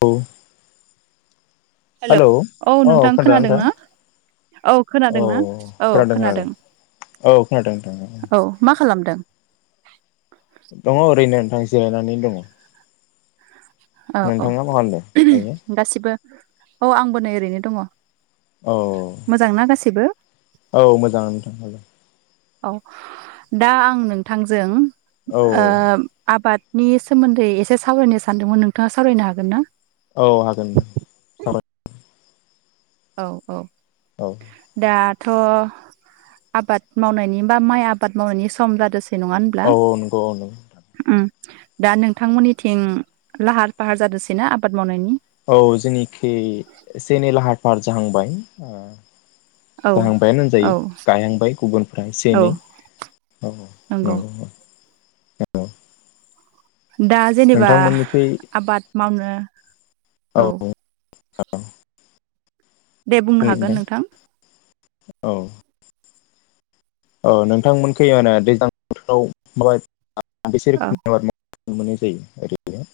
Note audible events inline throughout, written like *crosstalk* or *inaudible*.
औ hello hello औ नोंथां खोनथादों खोनादों नोंथां ना औ खोनादों औ ना औ खोनादों खोनादों औ खोनादों नोंथां औ मा खालामदों दङ ओरैनो जिरायनानै दङ औ औ नोंथाङा मा खालामदों दायो गासिबो औ आंबो नै ओरैनो दङ औ मोजांना गासैबो औ मोजां नोंथां औ दा आं नोंथांजों औ ओ आबाद नि सोमोन्दै एसे सावरायनो सानदोंमोन नोंथां नोंथाङा सावरायनो हागोन ना औ हागोन सावराय औ औ औ दा थ' आबाद मावनायनि बा माइ आबाद मावनायनि सम जादोंसै औ नंगौ औ नंगौ उम दा नोंथांमोननिथिं लाहार फाहार जादोंसैना आबाद मावनायनि औ जोंनिखि जेनेलाहा फाहार जाहांबाय औ जाहांबायानो औ होनजायो गायहांबाय गुबुनफ्रा एसे औ एनै औ नंगौ *unintelligible* दा जेनेबा नोंथांमोननिखै आबाद मावनो औ औ दे बुंनो हागोन नोंथां औ ओ नोंथांमोनखै माने दैज्लां बोथोराव माबा *unintelligible* औ नुनो मोननाय जायो ओरै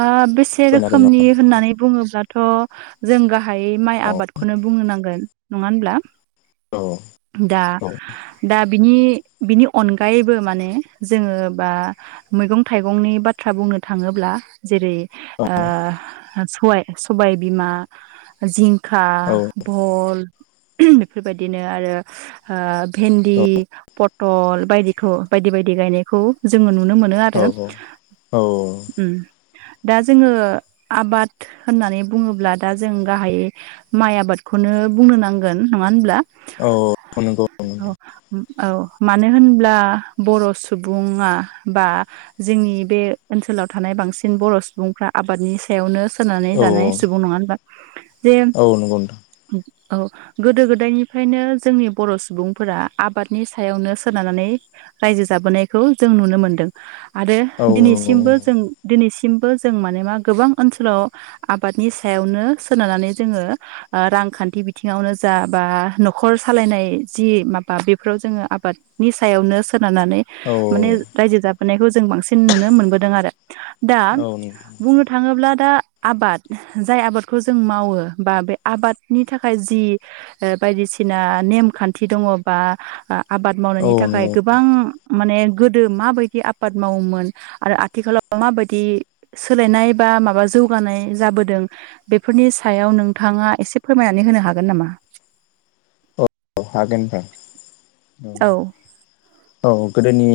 आ बेसे फोरमायनो हागोन रोखोमनि नामा? होननानै बुङोब्लाथ' जों गा गाहाय माइ आबादखौनो बुंनो नांगोन नङा होनब्ला? औ दा औ दा बिनि बिनि अनगायैबो माने जोङो बा मैगं थाइगंनि बाथ्रा बुंनो थाङोब्ला जेरै ओ सबाय सबाय बिमा जिं खा भल बेफोरबायदिनो आरो भेन्दि प टल बायदिखौ बायदि बायदि गायनायखौ जोङो नु नुनो मोनो आरो। औ दा जोङो आबाद होननानै बुङोब्ला दा जों गाहायै माइ आबादखौनो बुंनो नांगोन नङा होनब्ला? औ नंगौ औ नोंथां औ मानो होनब्ला बर' सुबुङा बा जोंनि बे ओनसोलाव थानाय बांसिन बर' सुबुंफ्रा आबादनि सायावनो दोनानै औ जानाय सुबुं नङा होनबा *inaudible* जे औ नंगौ नोंथां औ गोदो गोदायनिफ्रायनो जोंनि बर' सुबुंफोरा आबादनि सायावनो सोनारनानै रायजो जाबोनायखौ जों नुनो मोनदों। आरो औ नंगौ दिनैसिमबो दिनैसिमबो जों माने मा गोबां ओनसोलाव आबादनि सायावनो सोनारनानै जोङो रांखान्थि बिथिङावनो जा बा न'खर सालायनाय जि माबा बेफोराव जोङो आबादनि सायावनो खोनानानै औ माने रायजो जाबोनायखौ जों बांसिन नुनो मोनबोदों आरो। दा औ बुंनो थाङो ब्ला दा आबाद जाय आबादखौ जों मावो बा बे आबादनि थाखाय जि बायदिसिना नेमखान्थि दङ बा आबाद मावनायनि थाखाय नंगौ गोबां माने गोदो माबायदि आबाद मावोमोन आरो आथिखालाव मााबायदि सोलायनाय बा माबा जौगानाय जाबोदों बेफोरनि सायाव नोंथाङा एसे फोरमायनानै होनो हागोन नामा? औ हागोन नोंथां। औ औ औ गोदोनि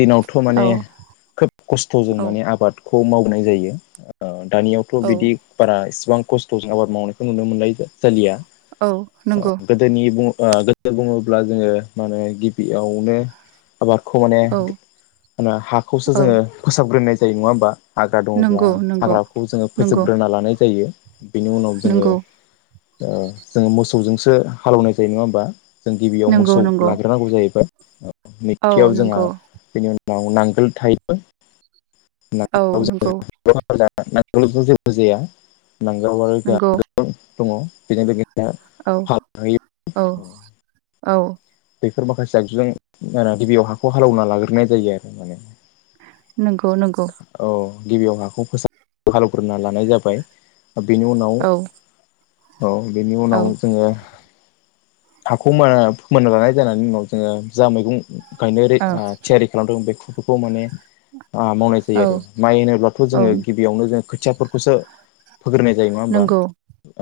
दिनावथ' औ माने खोब खस्थ'जों औ माने आबाद खौ मावनाय जायो दानियावथ' औ बिदि बारा इसेबां खस्थ'जों आबाद मावनायखौ नुनो मोननाय जालिया। औ नंगौ। गोदोनि बुङो ओ गोसो बुङोब्ला जोङो माने गिबियावनो आबादखौ माने औ हाखौसो जोङो औ फोसाबग्रोनाय दै नङा होमबा? हाग्रा दङब्ला नंगौ नंगौ हाग्राखौ जोङो नंगौ फोजोबग्रोना लानाय जायो। बेनि उनाव जोङो नंगौ औ जोङो मोसौजोंसो हालौवनाय जै नङा होमबा जों गिबियाव नंगौ मोसौ नंगौ लाग्रोनांगौ जाहैबाय औ नैथियाव जोंहा नंगौ बेनि आव नांगोल थायो औ नंगौ। जल जेबो जाया। *unintelligible* दङ नंगौ बेजों लोगोसे औ फाग होयो औ। औ। बेफोर माखासे आगजुजों गिबियाव हाखौ हालेवना लाग्रोनाय जायो आरो माने नंगौ नंगौ। औ गिबियाव हाखौ फोसाब हालेवग्रोना लानाय जाबाय। बेनि उनाव औ औ बेनि औ उनाव जोङो हाखौ मोना फोमोनना लानाय जानायनि उनाव जोङो जा मैगं गायनो रेद औ ओ ओरै थियारि खालामदों बेखौ खौ माने आ मावनाय जायो आरो औ माइ होनोब्लाथ' औ जोङो गिबियावनो जों खोथि थिया फोरखौसो फोग्रोनाय जायो नङा होमबा नंगौ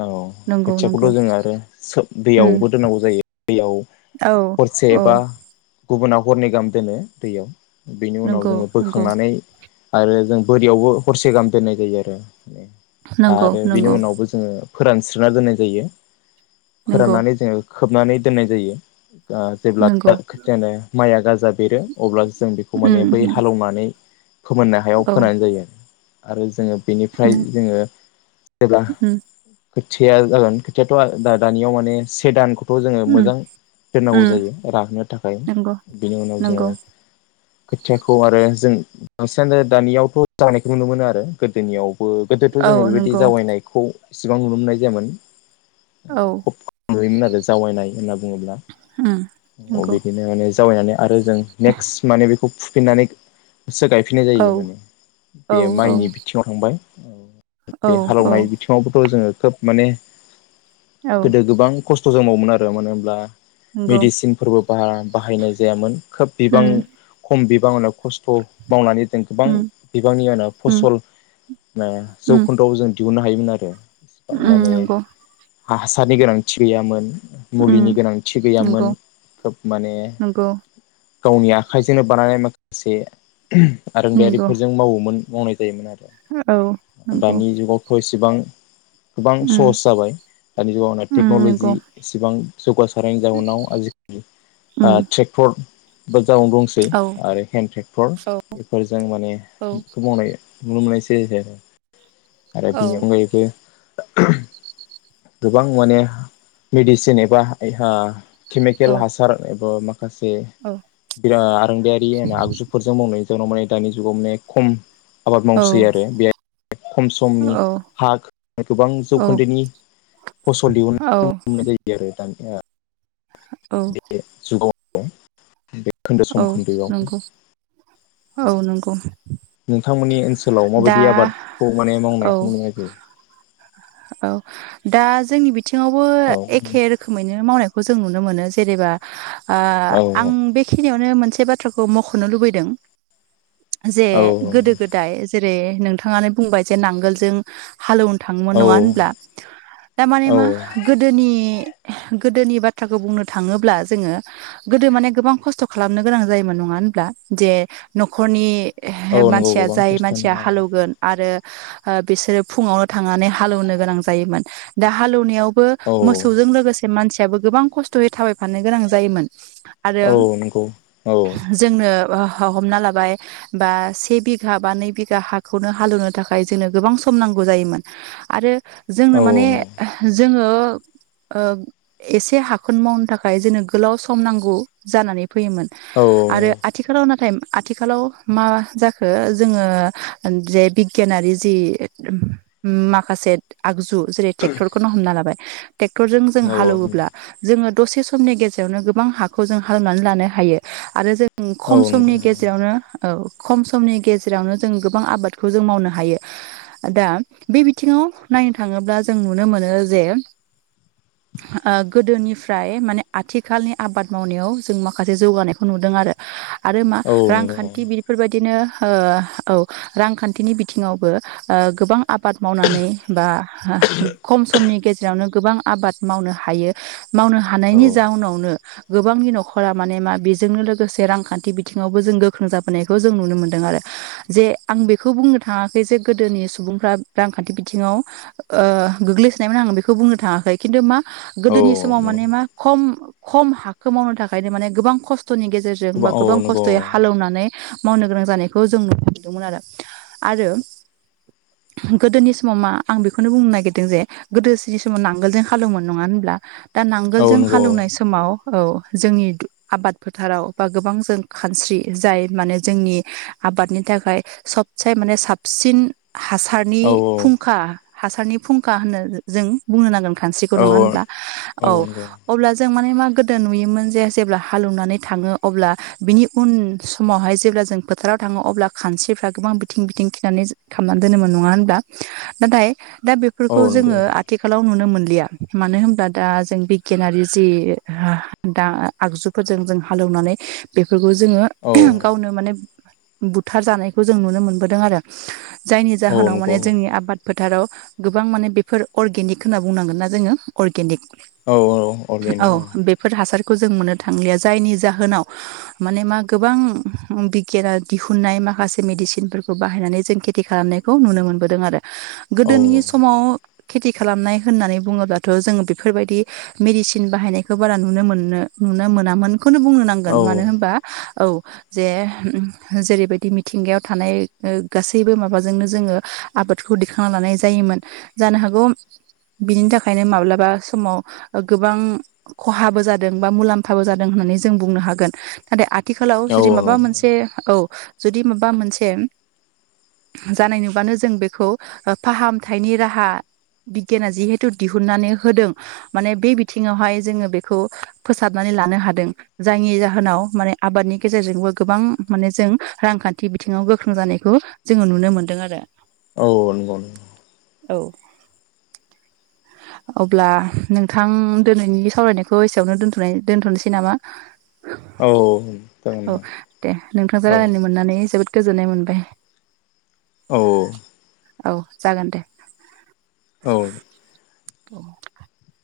औ नंगौ नंगौ खोथियाखौथ' जोङो आरो उम दैयावबो दोननांगौ जायो दैयाव औ हरसे औ एबा गुबुनाव हरनै गाहाम दोनो दैयाव बेनि उनाव नंगौ जोङो नंगौ। बोखांनानै आरो जों बोरियावबो हरसे गाहाम दोननाय जायो आरो। नंगौ आरो बेनि नंगौ उनावबो जोङो। फोरानस्रोना दोननाय जायो। नंगौ फोराननानै जोङो खोबनानै दोननाय जायो दा जेब्लानो नंगौ *unintelligible* माइया गाजा बेरो अब्लासो जों बेखौ माने बै उम हालेवनानै फोमोननो हायाव औ फोनानै गायो आरो जोङो बेनिफ्राय उम जोङो जेब्ला खोथिया जागोन खोथियाथ दानियाव माने से दान खो थ जोङो उम मोजां देननांगौ उम जायो राहोनो थाखाय नंगौ बेनि उनाव जोङो नंगौ खोथियाखौ आरो जों बांसिनानो दानियावथ जानायखौ नुनो मोनो आरो गोदोनियाव गोदोथ औ जोङो बेबायदि नंगौ जावैनायखौ इसिबां नुनो मोननाय जायामोन। औ खब खुयोमोन आरो जावायनाय होनना उम *unintelligible* अ नंगौ बिदिनो माने जावाय ननानै आरो जों नेक्स्ट माने बे फुफिननानै सो गायफिननाय औ जायो माने औ बे औ माइनि बिथिङाव थांबाय औ औ बे औ हालेवनाय बिथिङावबोथ जोङो खोब माने औ गोदो गोबां खस्थजों मावोमोन आ फोर मानो होब्ला नंगौ मेडिसिनफोरबो बारा बाहायनाय जायामोन खोब बिबां उम खम *unintelligible* खस्थ मावनानै जों गोबां उम बिबांनिनो उम फसल उम जौखोन्दोआव जों दिहुननो हायोमोन आरो इसेबां उम माने नंगौ हासारनि गोनांथि गैयामोन मुलिनि उम गोनांथि नंगौ गैयामोन खोब माने नंगौ गावनि आखाइजोंनो बानायनाय मोन से नंगौ आरोंदायारिफोरजों मावोमोन मावनाय जायोमोन औ आरो नंगौ दानि जुगावथ' एसेबां गोबां उम सहस जाबाय दानि जुगावाव उम टेक्न'लजि नंगौ इसेबां जौगासारनायनि जाउनाव आजिखालि आ उम ट्रेक्टर जावनो दंसै औ आरो हेन्दड ट्रेक्टर औ बेफोरजों माने औ बेखो मावनाय *unintelligible* आरो बिनि अनगायैबो गोबां माने मेडिसिन एबा औ केमिकेल हासार एबा मा माखासे औ बिराआरोंदायारि होन आगजुफोरजों मावनाय जनाव माने दानि जुगाव माने खम आबाद औ मावसै आरो बे खम समनि हा गोबां जौखोन्दोनि फसल औ दिहुननाय मोननाय जायो आरो दानि हा औ बेग *unintelligible* औ औ नंगौ औ नंगौ नोंथांमोननिओनसोलाव दा माबायदि आबादखौ माने औ मावनायखौ नुनाय जायो औ दा जोंनि बेथ थिङावबो औ एखे रोखोमैनो मावनायखौ खौ जों नुनो मोनो जेनेबा आ औ आं बे मोनसे बाथ्राखौ मख'नो लुबैदों जे गोदो गोदाय जेरै नोंथाङानो बुंबाय जे नांगोलजों हालेवनो थाङोमोन औ नङा होनब्ला दामाने औ मा गोदोनि गोदोनि बाथ्राखौ बुंनो थाङोब्ला जोङो गोदो माने गोबां खस्थ' खस्थ' खालामनो गोनां जायोमोन नङा होनब्ला जे न'खरनि औ नंगौ मानसिया गोबां जाय मानसिया खस्थ'नि हालेवगोन आरो ओ बिसोरो फुङावनो थांनानै हालौनो गोनां जायोमोन दा हालौवनायाव बो औ मोसौजों लोगोसे मानसि याबो गोबां खस्थ'यै थाबायफाननो गोनां जायोमोन। आरो औ नंगौ औ-औ ओहो हमना लाबाय बा से बिघा बा नै बिघा हाखौनो हालौनो थाखाय जोंनो गोबां सम नांगौ जायोमोन आरो जोंनो औ माने नंगौ जोंङो ओ एसे हाखोन मावनो थाखाय जोंनो गोलाव सम नांगौ जानानै फैयोमोन औ आरो आथिखालाव नाथाय आथिखालाव मा जाखो जोंङो जे बिगियानारि जि माखासे आगजु जेरै ट्रेक्टरखौनो हमना लाबाय ट्रेक्टरजों जों औ नंगौ हालौवोब्ला जोंङो दसे समनि गेजेरावनो गोबां हाखौ जों हालनानै लानो हायो आरो जों औ खम नंगौ समनि गेजेरावनो औ खम समनि गेजेरावनो जों गोबां आबादखौ जों मावनो हायो दा बे बिथिङाव नायनो थाङोब्ला जों नुनो मोनो जे ओ गोदोनिफ्राय माने आथिखालनि आबाद मावनायाव जों मा खासे जौगानायखौ नुदों आरो आरो मा औ नंगौ रांखान्थि बेफोरबायदिनो ओ औ रांखान्थिनि बिथिङावबो ओ गोबां आबाद मावनानै बा खम समनि गेजेरावनो गोबां आबाद मावनो हायो। मावनो औ हानायनि जाउनावनो गोबांनि न'ख फोरा माने मा बेजोंनो लोगोसे रांखान्थि बिथिङावबो जों गोख्रों जाबोनायखौ जों नुनो मोन्दों आरो जे आं बेखौ बुंनो थाङाखै जे गोदोनि सुबुंफ्रा रांखान्थि बिथिङाव ओ गोग्लैसोनायमोन आं बेखौ बुंनो थाङाखै खिन्थु मा गोदोनि औ समाव नंगौ माने मा खम खम हाखखो मावनो थाखा खायनो माने गोबां खस थ'नि गेजेरजों बा औ गोबां नंगौ खस्थ'यै हालेवनानै मावनो गोनां जानायखौ जों नुनो मोनदोंमोन आरो आरो गोदोनि समाव मा आं बेखौनो बुंनो नागिरदों जे गोदोसिनि समाव नांगोलजों हालोवोमोन नङा होनब्ला दा औ नांगोलजों नंगौ हालौवनाय समाव औ जोंनि आबाद फोथाराव बा गोबां जों खानस्रि जाय माने जोंनि आबादनि थाखाय सबसे माने साबसिन हासारनि औ फुंखा हासारनि फुंखा होननो जों बुंनो नांगोन। खानस्रिखौ औ नङा होनब्ला औ अब्ला जो जो माने मा गोदो नुयोमोन। जे जेब्ला हालौनानै थाङो अब्ला बिनि उन समावहाय जेब्ला जों फोथाराव थाङो अब्ला खानस्रिफ्रा गोबां बिथिं बिथिं खिनानै खामना दोनोमोन नङा होनब्ला। नाथाय दा औ बेफोरखौ नंगौ जोङो आथिखालाव नुनो मोन लिया मानो होनब्ला दा जों बिगियानारि जि हा दा आगजुफोरजों जों हालेवनानै बे फोरखौ जोङो औ गावनो माने बुथार जानायखौ जों नुनो मोनबोदों आरो जायनि औ जाहोनाव नंगौ माने जोंनि आबाद फोथाराव गोबां माने बेफोर अर्गेनिक होनना बुंनांगोन ना जोङो अर्गेनिक। औ औ अरगेनिक। खौ जों मोननो थांलिया जायनि जाहोनाव माने मा गोबां बिगियाना दिहुनन्नाय माखासे मेदिसिनफोरखौ बाहायनानै जों खेथि खालामनायखौ नुनो मोनबोदों आरो। औ गोदोनि समाव खेथि खालामनाय होननानै बुङोब्लाथ' जोङो बेफोरबायदि मेदिसिन बाहायनायखो बारा नुनो मोन नो नुनो मोनामोन। बेखौनो बुंनो औ नांगोन मानो होनबा औ। जे जेरैबायदि मिथिंगायाव थानाय ओ गासैबो माबाजोंनो जोङो आबादखौ दिखांना लानाय जायोमोन जानो हागौ बिनि थाखायनो माब्लाबा समाव गोबां खहाबो जा दों बा मुलाम्फाबो जादों होननानै जों बुंनो हागोन नाथाय आ थिखालाव औ जुदि माबा नंगौ मोनसे औ। जुदि माबा मोनसे जानाय नुबानो जों बेखौ ओ फाहामथायनि राहा बिगियाना जिहेथु दिहुननानै होदों। माने बे बिथिङावहाय जोङो बेखौ फोसाबनानै लानो हादों जायनि जाहोनाव माने आबादनि गेजेरजोंबो गोबां माने जों रांखान्थि बिथिङाव गोख्रों जानायखौ जोङो नुनो मोनदों आरो। औ नंगौ । औ अब्ला नोंथां दोनैनि सावरायनायखौ एसेयावनो दोनथ नाय दोनथ'नोसै नामा? औ नोंथां दे नोंथांजों रायलायनो मोननानै जोबोद गोजोननाय मोनबाय। औ औ। औ जागोन दे। औ। *inaudible*